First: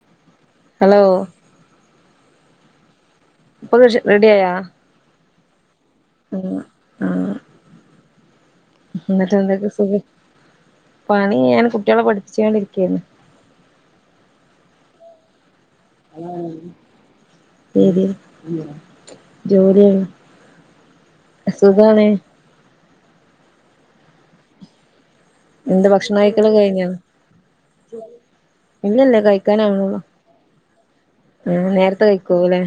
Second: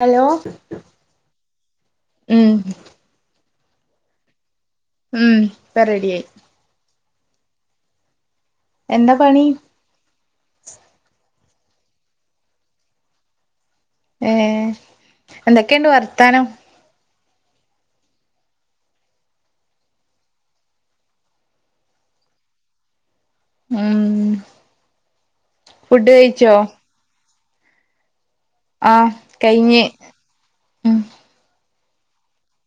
Hello hello മ് ഇപ്പ [unintelligible] റെഡിയായ? മ് ഇപ്പ റെഡിയായി. ആ എന്താ എന്നിട്ട് പണി എന്തൊക്കെ? സുഖം. പണി ഞാൻ കുട്ടികളെ പഠിപ്പിച്ചോണ്ടിരിക്കായിരുന്നു. ഏ എന്തൊക്കെയുണ്ട് വർത്താനം? ശെരി ജോലിയാണ്. സുഖാണ്. മ് എന്ത് ഭക്ഷണം കഴിക്കല് കഴിഞ്ഞോ? ആഹ് ഇല്ലല്ലേ കഴിഞ്ഞ് കഴിക്കാനാവണേ ഒള്ളു. ഉം മ് നേരത്തെ കഴിക്കൂലെ?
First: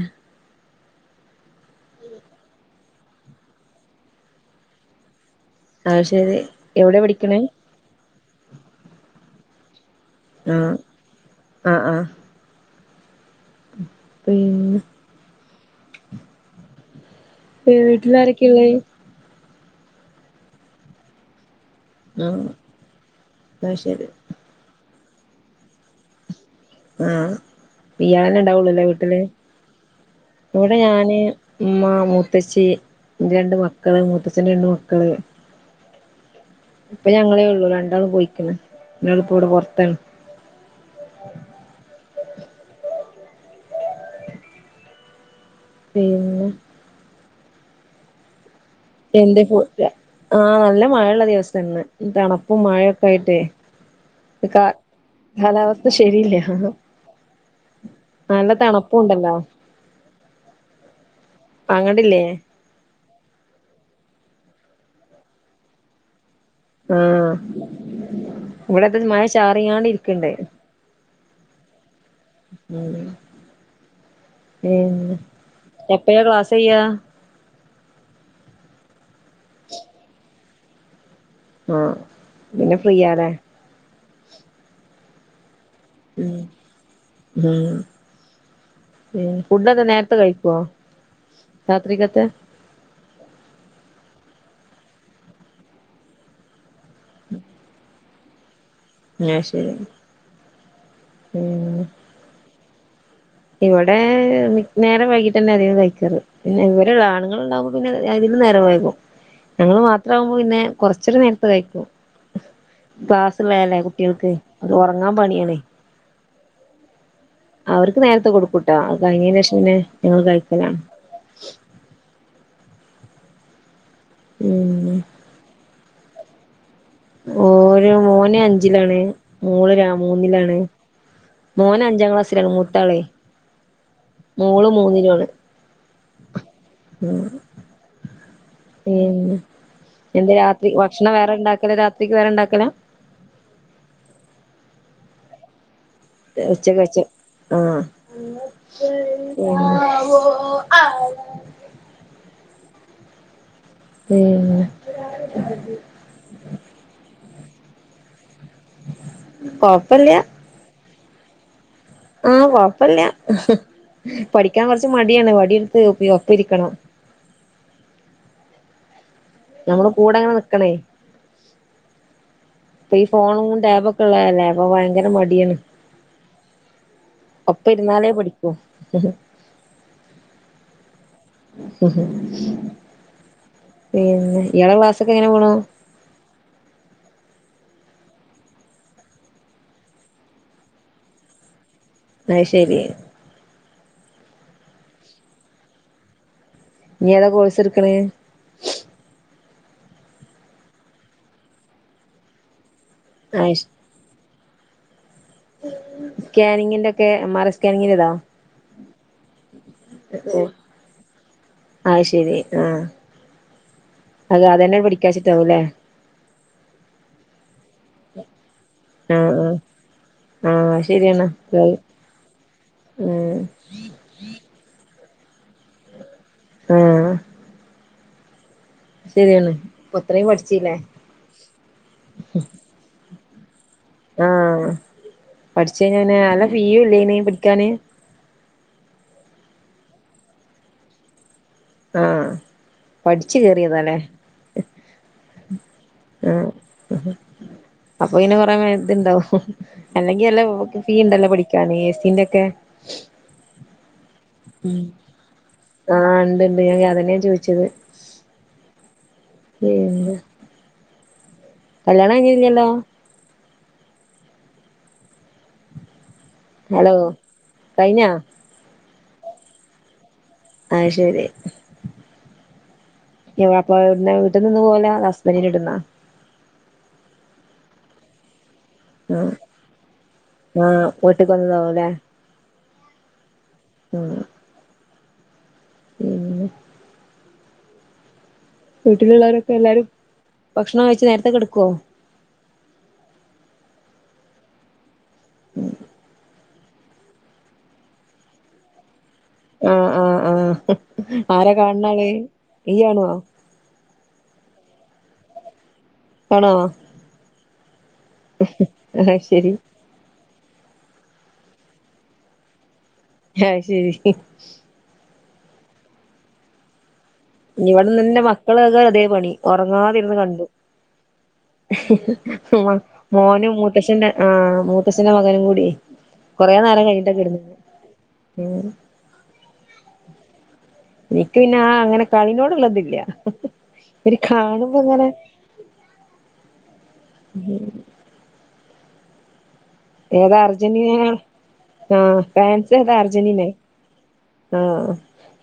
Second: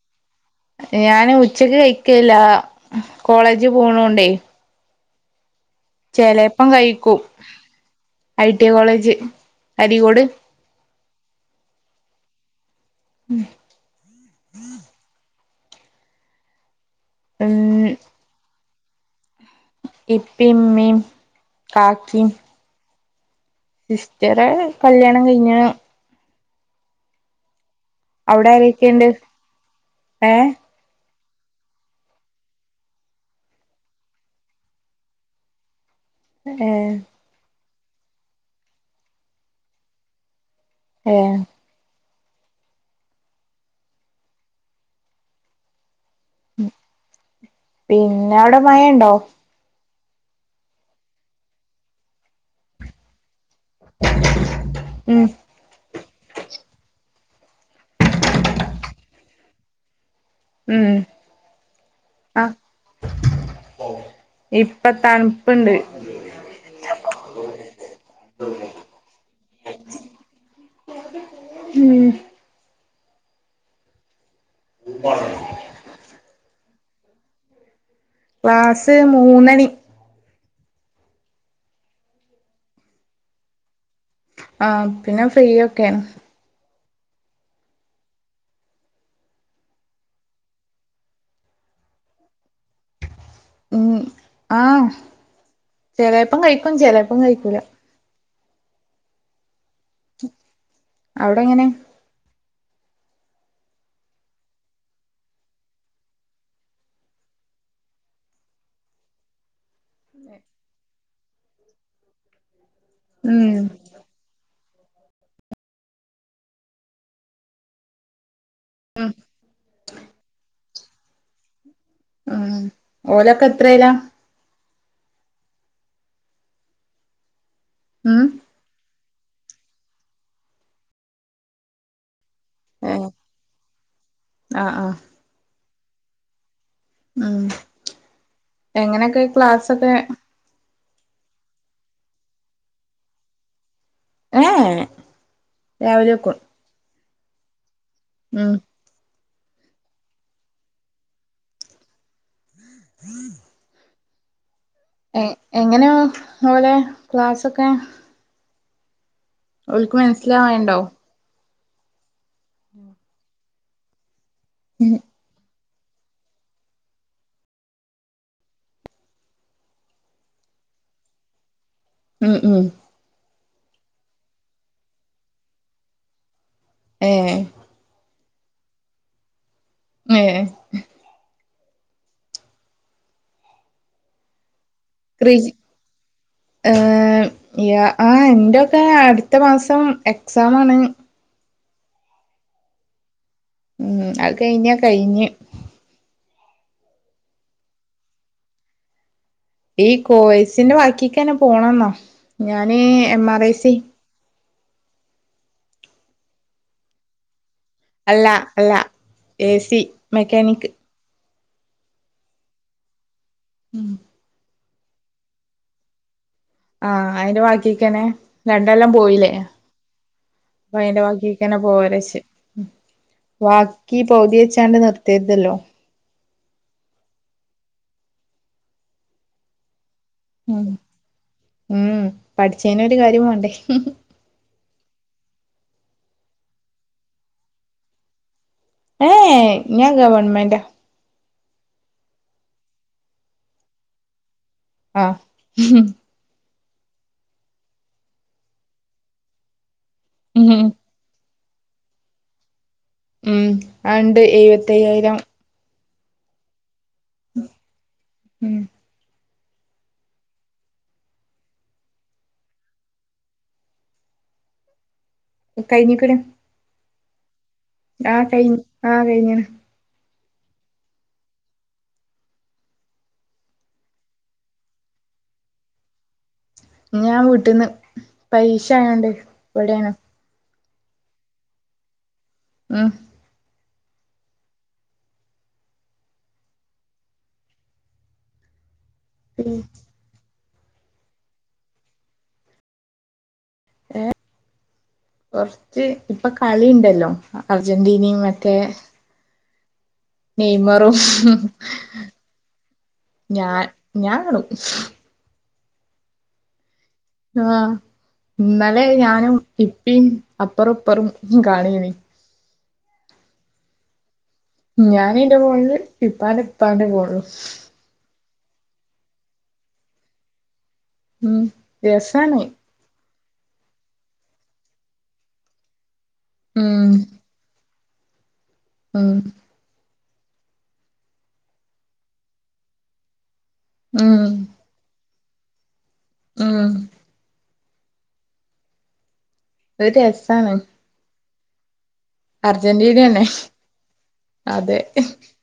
ഞാന് ഉച്ചക്ക് കഴിക്കില്ല, കോളേജ് പോണ കൊണ്ടേ. അത് ശരി ചെലേപ്പം എവിടെ കഴിക്കും, പഠിക്കണേ ഐ ടി കോളേജ്. അരീക്കോട് ആ ആ ആ മ് പിന്നെ? ഉം വീട്ടിലാരക്കയാ ഉള്ളേ? ഇപ്പിം ഇമ്മേം കാക്കിം. ആഹ് അത് ശരി സിസ്റ്ററെ കല്യാണം കഴിഞ്ഞ ആ ഇയാള് ന്നെ അവിടെ ഇണ്ടാവുള്ളുലെ ആരൊക്കെയുണ്ട് വീട്ടില്, ഏഹ് ഇവിടെ ഞാന് ഉമ്മ, മുത്തശ്ശി, രണ്ട് മക്കള്, മൂത്തച്ഛന്റെ രണ്ട് മക്കള് ഏഹ് ഇപ്പ ഞങ്ങളേ ഒള്ളൂ, രണ്ടാളും പോയിക്കണ്, ഒരാളിപ്പ ഇവട പൊറത്താണ്. ഏ പിന്നാ? പിന്ന അവിടെ മയ ഇണ്ടോ? ആ നല്ല മഴയിള്ള ദിവസവാ ഇന്ന്, തണുപ്പും മഴയൊക്കെ ആയിട്ടെ. കാ ഉം കാലാവസ്ഥ ശെരിയില്ല. നല്ല തണുപ്പുണ്ടല്ലോ? ഉം വാങ്ങണ്ടില്ലേ? ആഹ് ഇപ്പ തണുപ്പ്ണ്ട്. ആ ഇവട ഇപ്പം മഴ ചാറിയാണ്ട് ഇരിക്കണ്ടേ. മ് മ് ഏ എപ്പഴ ക്ലാസ് കഴിയ? ക്ലാസ് മൂന്നണി. ആ പിന്നെ ഫ്രീയാലേ? ആ പിന്നെ ഫ്രീ ഒക്കെയാണ്. മ് മ് ഫുഡോക്കെ നേരത്തെ കഴിക്കുവോ രാത്രിക്കത്തെ? മ് ആ ചെലേപ്പം കഴിക്കും, ചിലേപ്പം കഴിക്കൂല. ആ ശെരി. അവിടെങ്ങനെ? ഇവിടെ നേരെ വൈകിട്ടന്നെ അധികം കഴിക്കാറ് പിന്നെ ഇവരെ ആണുങ്ങൾ ഉണ്ടാവുമ്പോ പിന്നെ അ നേരം വൈകും ഞങ്ങള്ൾ മാത്രം ആകുമ്പോ പിന്നെ കൊറച്ചൊക്കെ നേരത്തെ കഴിക്കും ഉം ക്ലാസ്സ്‌ളല്ലേ കുട്ട്യേൽക്ക് അത് ഉറങ്ങാൻ പണിയണേ അവർക്ക് നേരത്തെ കൊടുക്കൂട്ടോ കഴിഞ്ഞതിന് ശേഷംന്നെ ഞങ്ങള് കഴിക്കലാണ് [inaudible] ഉം ഓലൊക്കെ എത്രേലാ മ്മ് ഓ ഉം മോന് അഞ്ചിലാണ് മോള് മൂന്നിലാണ് മോന അഞ്ചാം ക്ലാസ് ആണ് മൂത്താളെ ഏഹ് മോള് ആഹ് മൂന്നിലും ആണ് ആഹ ഉം എന്ത് രാത്രി ഭക്ഷണം വേറെ ഇണ്ടാക്കല രാത്രിക്ക് വേറെ ഇണ്ടാക്കല ആ ഉച്ചക്ക് കഴിച്ചു ആഹ ഉം ആഓ ആ ഹം മ്മ് എങ്ങനെ ഓലെ ക്ലാസ്ഒക്കെ അവക്ക് കൊഴപ്പില്ല മനസ്സിലാവണ്ടോ ആഹ് കൊഴപുല്ല ഹ പഠിക്കാൻ കൊറച്ചു മടിയാണ് വടി ഒപ്പരിക്കണം നമ്മള് കൂടെങ്ങനെ നിക്കണേ ഉം ഉം ഇ ഈ ഫോണ ടാബഒക്കെ ഒള്ളല്ലേ അപ്പൊ ഭയങ്കര മടിയാണ് ഏഹ് ഒപ്പ ഇരുന്നാലേ പടി ഓ ആാാ ഉ പിന്നെ ഇയാള ക്ലാസ്ഒക്കെ എങ്ങനെ കൃഷി പോണൂ ആ ന്റെൊക്കെ അടുത്ത മാസം എക്സസം ആണ് അയ്യശേരി ഉം അത് കഴിഞ്ഞാ കഴിഞ്ഞ് നി ഏതാ കോഴ്സ് എടുക്കണേ ഈ കോഴ്സിന്റെ ബാക്കിക്ക്ന്നെ പോണംന്നാ ഞൻ എം ആർ ആഹ് ഐസി സ്കാനിങ്ങിന്റെ ഒക്കെ മറ അല്ലാ അല്ലാ എസി മെക്കാനിക് ആഹ ശരി ആഹ ഉം അതെ അതെന്നെ പിഠിക്കാച്ചിട്ടാവൂല്ലെ ആഹ അയിന്റെ ബാക്കിക്കനെ രണ്ടൊ ല്ലം പോയില്ലേ ആഹ് ആഹ് അ ആഹ് അയിന്റെ ശരിയാണ് ബാക്കിക്ക്ന്നെ പോവാലോച് ഉം ബാക്കി പൗതി വെച്ചാണ്ട് നിർ തിതില്ലോ ആഹ ശരിയാണ് അ ത്രയും ഉം പഠിച്ചീലെ ഉം പഠിച്ചേനൊരു കാര്യം വേണ്ടേ ആഹ പഠിച്ചയ്ഞ്ഞ പിന്നെ നല്ല ഫീ ഇല്ല്യയന്‌ പഠിക്കാന് ഏ ഞാൻ ഗവൺമെന്റെ ആഹ പഠിച്ചു കേറിയതാല്ലേ ആഹ ആഹ് അപ്പൊ ഇങ്ങനെ കൊറെേ ഇതുണ്ടാവും അല്ലെങ്കി അല്ല ഉം ഫീ ഉണ്ടല്ല പഠ എസിൻന്റെക്കെ ഉം ആണ്ട് എഴുപത്തയ്യായിരം ആ ഉണ്ട് ഇണ്ട് ഞാൻ അതന്നെയാ ചോദിച്ചത്. ഉം ഏന്ത് കല്യാണം കഴിഞ്ഞില്ലല്ലോ? കഴിഞ്ഞ്ക്ക്ണ് ഹലോ കഴിഞ്ഞോ ആ കഴിഞ് ആ കഴിഞ്ഞ്ണ് അഹ് ശെരി എ [unintelligible] അപ്പവ്ട്ന്നെ‌ വീട്ട് ന്ന്ന്ന് പോകലാ അതോ ഹസ്ബന്റിന്റെ വീട്ട്ന്നോ? ഞാ വീട്ട്ന്ന് പരീക്ഷായോണ്ട് ഇവടേണ്. ആ അപ്പോ വീട്ട്ക്ക് വന്നതാവുലേ മ് ഉം പിന്നെ വീട്ടില്ള്ളവരൊക്കെ എല്ലാരും ഭക്ഷണം കഴിച്ച് നേരത്തെ കെടക്കോ? ഏ കൊറച്ച് ഇപ്പക്ക് കളിണ്ടല്ലോ അർജന്റീനിം മറ്റേ ആഹ് ആഹ് ആഹ് നെയ്മറും ആരാ കാൺണാള് ഇയ്യാണോ ഞാൻ ഞാ കാണും കാണോ? ആ ഇന്നലെ അഹ് ഞാനും ശരി ഇപ്പിം അപ്പറുപ്പറും കാണേനി അഹ് ശെരി ഞാനിന്റെ ഫോണില് ഇപ്പാൻ ഇപ്പാന്റെ ഫോണ്ലും ഇവിടെന്ന്ന്റെ മക്കളതാ അതേ പണി ഒറങ്ങാതിര്ന്ന് കണ്ട് ഉം രസാണ് [unintelligible] മോനും മൂത്തശ്ശന്റെ ആ മൂത്തശ്ശന്റെ മകനുംകൂടിയെ കൊറേ നേരം ഉം കഴിഞ്ഞിട്ടാ ക്കെടന്നേ. പിന്നെ ഉം എനിക്ക് പിന്നെ ആ അങ്ങനെ കളിനോടുള്ളതില്ല്യ ഇവര് കാണുമ്പങ്ങനെ മ് ഒരു ഏതാ രസാണ് അർജന്റീനയാ? ആ ഫേൻസേതാ അർജന്റീനന്നെ അർജെന്റീനേ? ആ അതെ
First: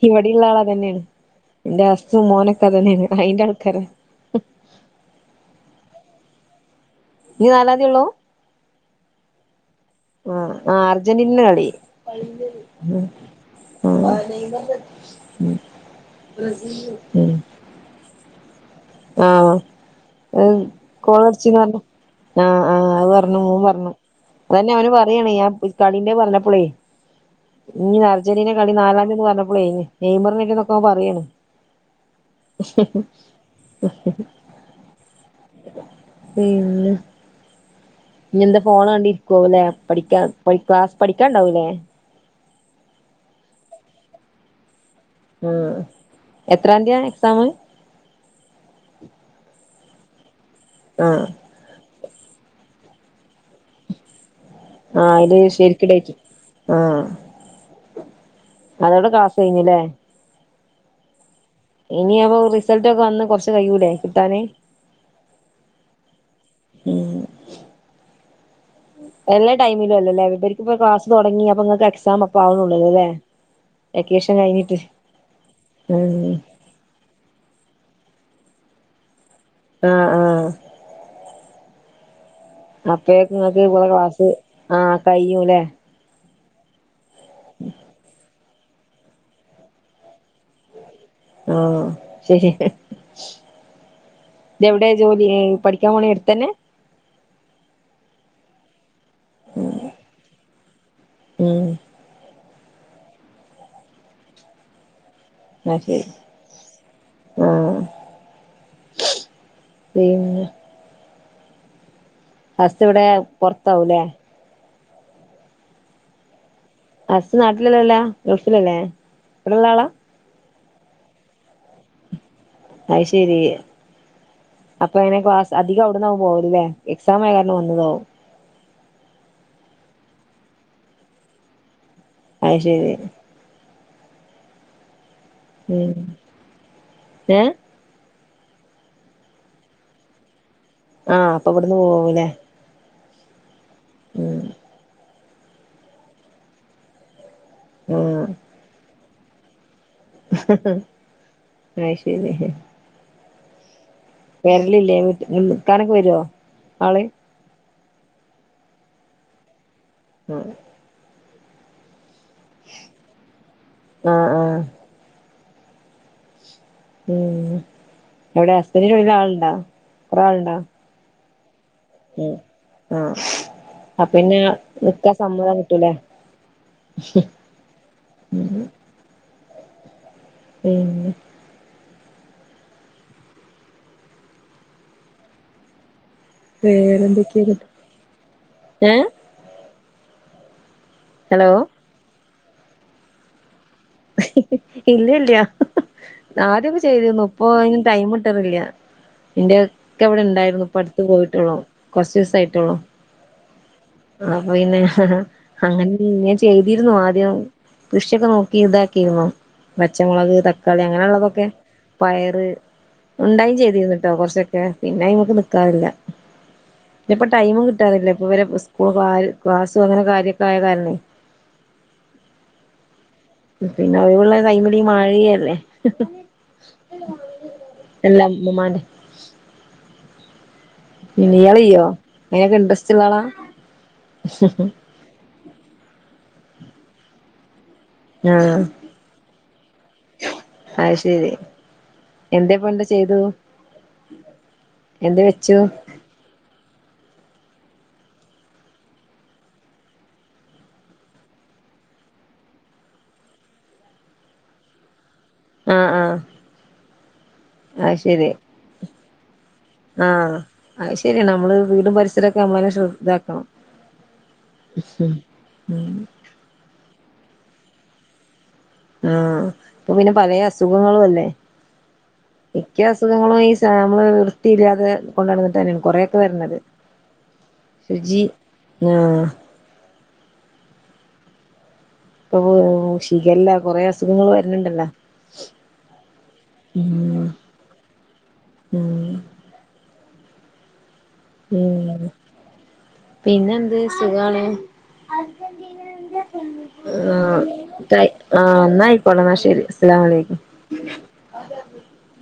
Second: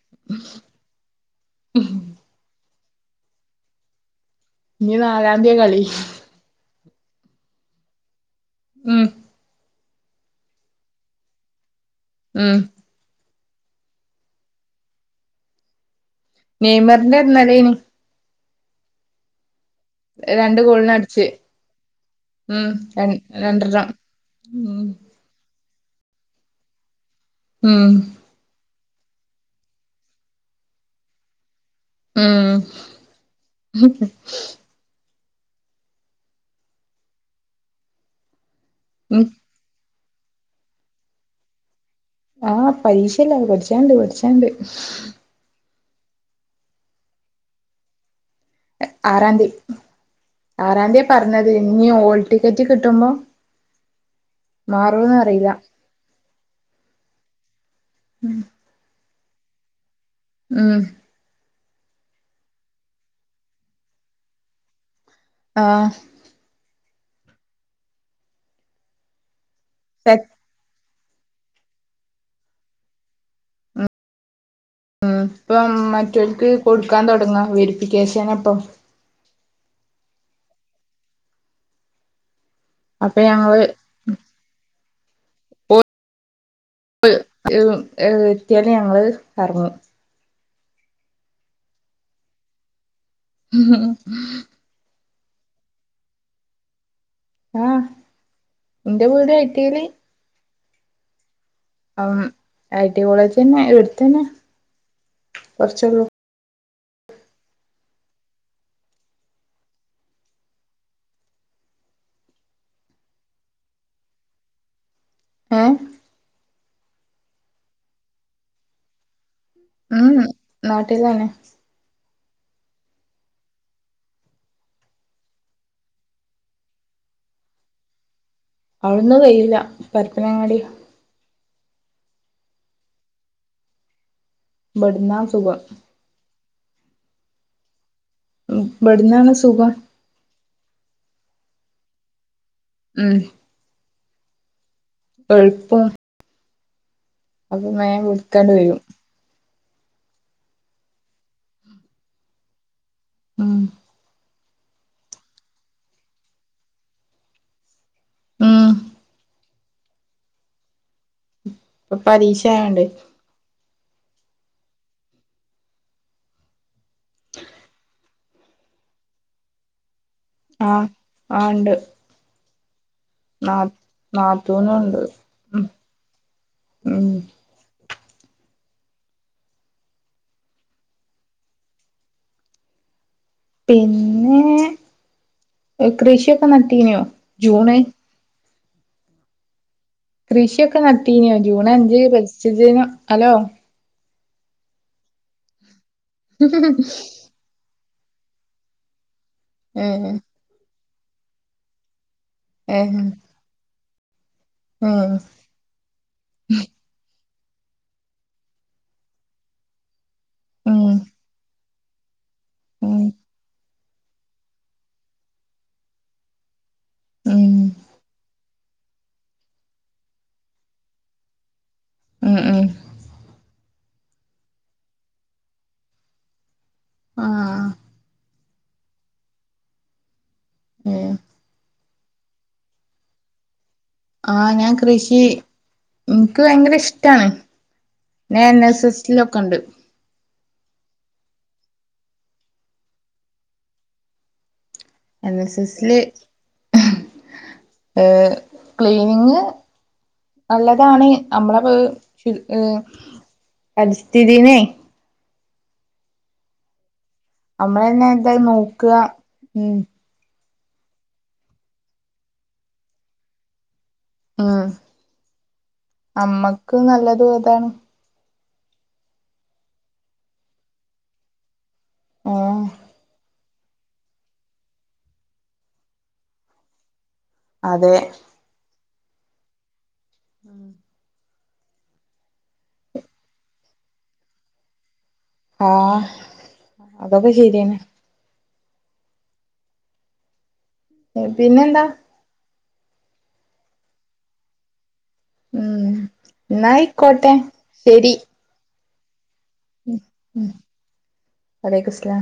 ഇവടിള്ള ആളതന്നേണ് എന്റെ ഹസ്സും മോനൊ ക്ക അതന്നെയാണ് അയിന്റെ ആൾക്കാരാ ഇഞ്ഞ് നാലാംതിയാകളി ഇഞ്ഞ് നാലാന്തിയൊള്ളൂ? ഉം ആ ആ അർജന്റീനന്റെ കളി ഉം [unintelligible] ആ നെയ്മറ് [unintelligible] നെയ്മറ്ന്റെ ഇന്നലേനി ആ രണ്ട് അഹ് ഗോളിന് അടിച്ച് ഗോളടിച്ചിന്ന് പറഞ്ഞ് ആഹ് ഉം ആഹ് അഹ് പറ്ഞ്ഞു രണ്ടെണ്ണം മോംപറഞ്ഞു അതന്നെ ഉം ഓന് പറയാണേ ആ ഫി കളിന്റെ പറഞ്ഞപ്പളേ ഉം ഇഞ്ഞ് അർജന്റീനന്റെ കളി നാളെ ന്ന് പറഞ്ഞപ്പളേ നെയ്മറ് [unintelligible] ഓൻ പറയാണ് ഉം പിന്നെ ഇഞ്ഞന്താ ഫോണ് ഉം കണ്ട്‌രിക്കാവുല്ലേ പഠിക്കാ പഠിക്കാ പഠിക്കാണ്ടാവൂലേ? ആഹ പരീക്ഷല്ലേ പഠിച്ചാണ്ട് പഠിച്ചാണ്ട് ആ എത്രാന്തിയാണെക്സാമ്? ആറാന്തീ ആറാംതിയ ആഹ പറഞ്ഞത് ഇഞ്ഞ് ഓൾ ടിക്കറ്റ് കിട്ടുമ്പോ ആഹ മാറോന്ന് അയില് അറിയില്ല ശെരിക്ക് ടെയിറ്റ്‌ [inaudible] ആഹാ ഉം അതോടെ ക്ലാസ്സ് കയ്ഞ്ഞ്ലേ? ഉം ഇനി അപ്പൊ റിസൾറ്റൊക്കെ വന്ന് കൊർച്ച് കയ്യൂലേ കിട്ടാന്? ആഹ് ഉം എല്ലാ ടൈമിലു അല്ലലേ, ഇവർക്ക്പ്പൊ ക്ലാസ് തൊട്ങ്ങി, അപ്പ ങ്ങക്ക് എക്സാം പ്പോ ആവ- ണൊള്ളല്ലലെ, വെക്കേഷൻ കഴിഞ്ഞ് ഉം. ഇപ്പം മറ്റോൽക്ക് കൊടുക്കാൻ തൊട്ങ്ങാ, വെരിഫിക്കേഷൻ അപ്പൊ ആ ആ അപ്പൊ അപ്പഴേക്ക് ങ്ങക്ക് ഞങ്ങള് ഇങ്ങളെ ക്ലാസ്, ആ കയ്യൂലെ? [unintelligible] ഏ ഏ എത്തിയാല് ഞങ്ങള് എറങ്ങും. ആ ശരി ഉം ഹും. ഇതെവിടെ ജോലി ഏ, പഠിക്കാൻ പോണ എട്ത്തെന്നെ? [inaudible] ഉം ഉം ഐ ടി കോളേജെന്നെ, ഇവിട്ത്തെന്നെ ന്നാ ശരി. ആ പിന്നെ ഹസ്സ് വ്ടേ പൊറത്താവൂലേ? ഏ? ഹസ്സ് നാട്ടിലല്ലല്ലാ ഗൾഫിലല്ലേ, ഇവിടെള്ളാളാ? ഉം നാട്ടിലാണ് അയ് ശരി. അപ്പൊ എങ്ങനെ ക്ലാസ്സ്, അധികം അവിട്ന്നാവും പോകല് ലേ? എക്സായ കാരണം വന്നതാവും. അവിട്ന്നും കയൂല്ല, പരപ്പനങ്ങാടിയാ അഅ് ശരി ബട്ന്നാ ഉം. ഏ? ഇബട്ന്നാണ് സുഖം. ആ അപ്പൊ ഇവട്ന്ന് പോവുംല്ലേ ഉം. ഉം. കൊഴപ്പം അപ്പൊ മേം വിളിക്കാണ്ട് വരും. അഅ് ശരി ഉം. കേരലില്ലേ വീട്ട് നിക്കാനൊക്കെ വരോ ആള് ഊം. ഉം ഇപ്പ പരീക്ഷയായോണ്ട് ആ ആഹ് ഉം എവിടെ അസ്ഥനി ചോുന്ന ആളുണ്ടാ കുറ ആളുണ്ടാ ആണ്ട് മ് ആ അ പിന്നെ നിക്കാ സമ്മതം കിട്ടൂലേ മ് [unintelligible] പിന്നെ പിന്നേ..... എ കൃഷിയൊക്കെ നട്ടീന്യോ വേറെന്തൊക്കെയ ജൂണ് ഏ? കൃഷിയൊക്കെ നട്ടീന്യൊ? ഹലോ ജൂൺ അഞ്ച് പരിസ്ഥിതിദിനം അലോ ഹി ഹി ഹി ഇല്ല ഇല്ലാ. ആദ്യക്കെ ചെയ്തിന്നു ഇപ്പൊ അതി ടൈം ഇട്ടറില്ല. ഏഹ് ഇന്റെക്കവിടെ ഇണ്ടായിരുന്നു, ഇപ്പട്ത്ത് പോയിട്ടുള്ളൂ. കുറച്ച്സ് ഏഹ് അപ്പൊ പിന്നെ ആ ഏഹ് ഹാ അങ്ങനെ ഇങ്ങൻ ചെയ്തിരുന്നു ആദ്യം കൃഷിയൊക്കെ നോക്കി ഇതാക്കിരുന്നു പച്ചമുളക് തക്കാളി ഉം അങ്ങനെ ഉള്ളതൊക്കെ പയ അത് ഉം ഉണ്ടായിം ചെയ്തിന്നു ട്ടോ കൊറച്ചൊക്കെ പിന്നെ അയ്മക്ക് നിക്കാറില്ല ഞപ്പ ഉം ടൈമും കിട്ടാറില്ല ഇപ്പ വരെ സ്കൂൾ ക്ലാസ്സും അങ്ങനെ കാര്യൊക്കെ ആയ കാരണേ മ് മ് പിന്നെ ഒഴിവുള്ള ടൈമില് ഈ മഴിയല്ലേ ആഹ് എല്ല മ്മമ്മാന്റെ ഏഹ് ഇ ഇയാളയ്യോ അയിനൊക്കെ ഇൻട്രസ്റ്റ് ഇള്ളാളാ ആഹ ഞാൻ കൃഷി ഇൻക്ക് ഭയങ്കര ഇഷ്ടാണ് നാൻ എൻ ആഹ് എസ് എസിലൊക്കെണ്ട് എന്തേപ്പം എന്ത ചെയ്തു എന്ത് എൻ വെച്ചു എസ് എസില് അഹ് ഏ ക്ലീനിങ് നല്ലതാണ് നമ്മളപ്പൊ ഫിൽ ഹേ പരിസ്ഥിതിന്നെ ആഹ ആഹ നമ്മളെന്നെ എന്തായ് നോക്ക ആഹ അത് ശരിയാ നമ്മള് വീടും പരിസരൊക്കെ നമ്മളെന്നെ ശ്ര ദാക്കണം. ഉം അമ്മക്ക് നല്ലത് അതാണ് ആ ഇപ്പൊ പിന്നെ പലേ അസുഖങ്ങളും അല്ലേ ഏഹ് മിക്ക അസുഖങ്ങളും ഇ നമ്മള് വൃത്തിയില്ലാതെ കൊണ്ടടന്നിട്ടെന്നേണ് കൊറെക്കെ വരണത്. അതെ ഞാ ഉം ഇപ്പൊ പൊ ഷീഖല്ല കൊറെ അസുഖങ്ങൾ വരനുണ്ടല്ലോ. ആഹ അതൊക്കെ ശരിയെന്നെ മ് പിന്നെന്താ പിന്നെന്ത് സുഖാണ് ഉം ആ എന്നായിക്കോട്ടെ തയ് ശരി ആ ന്നായികോട്ടെ ന്നാ ശെ ഉം അസ്സമുലൈകും ഉം വലൈക്കും സ്ലാം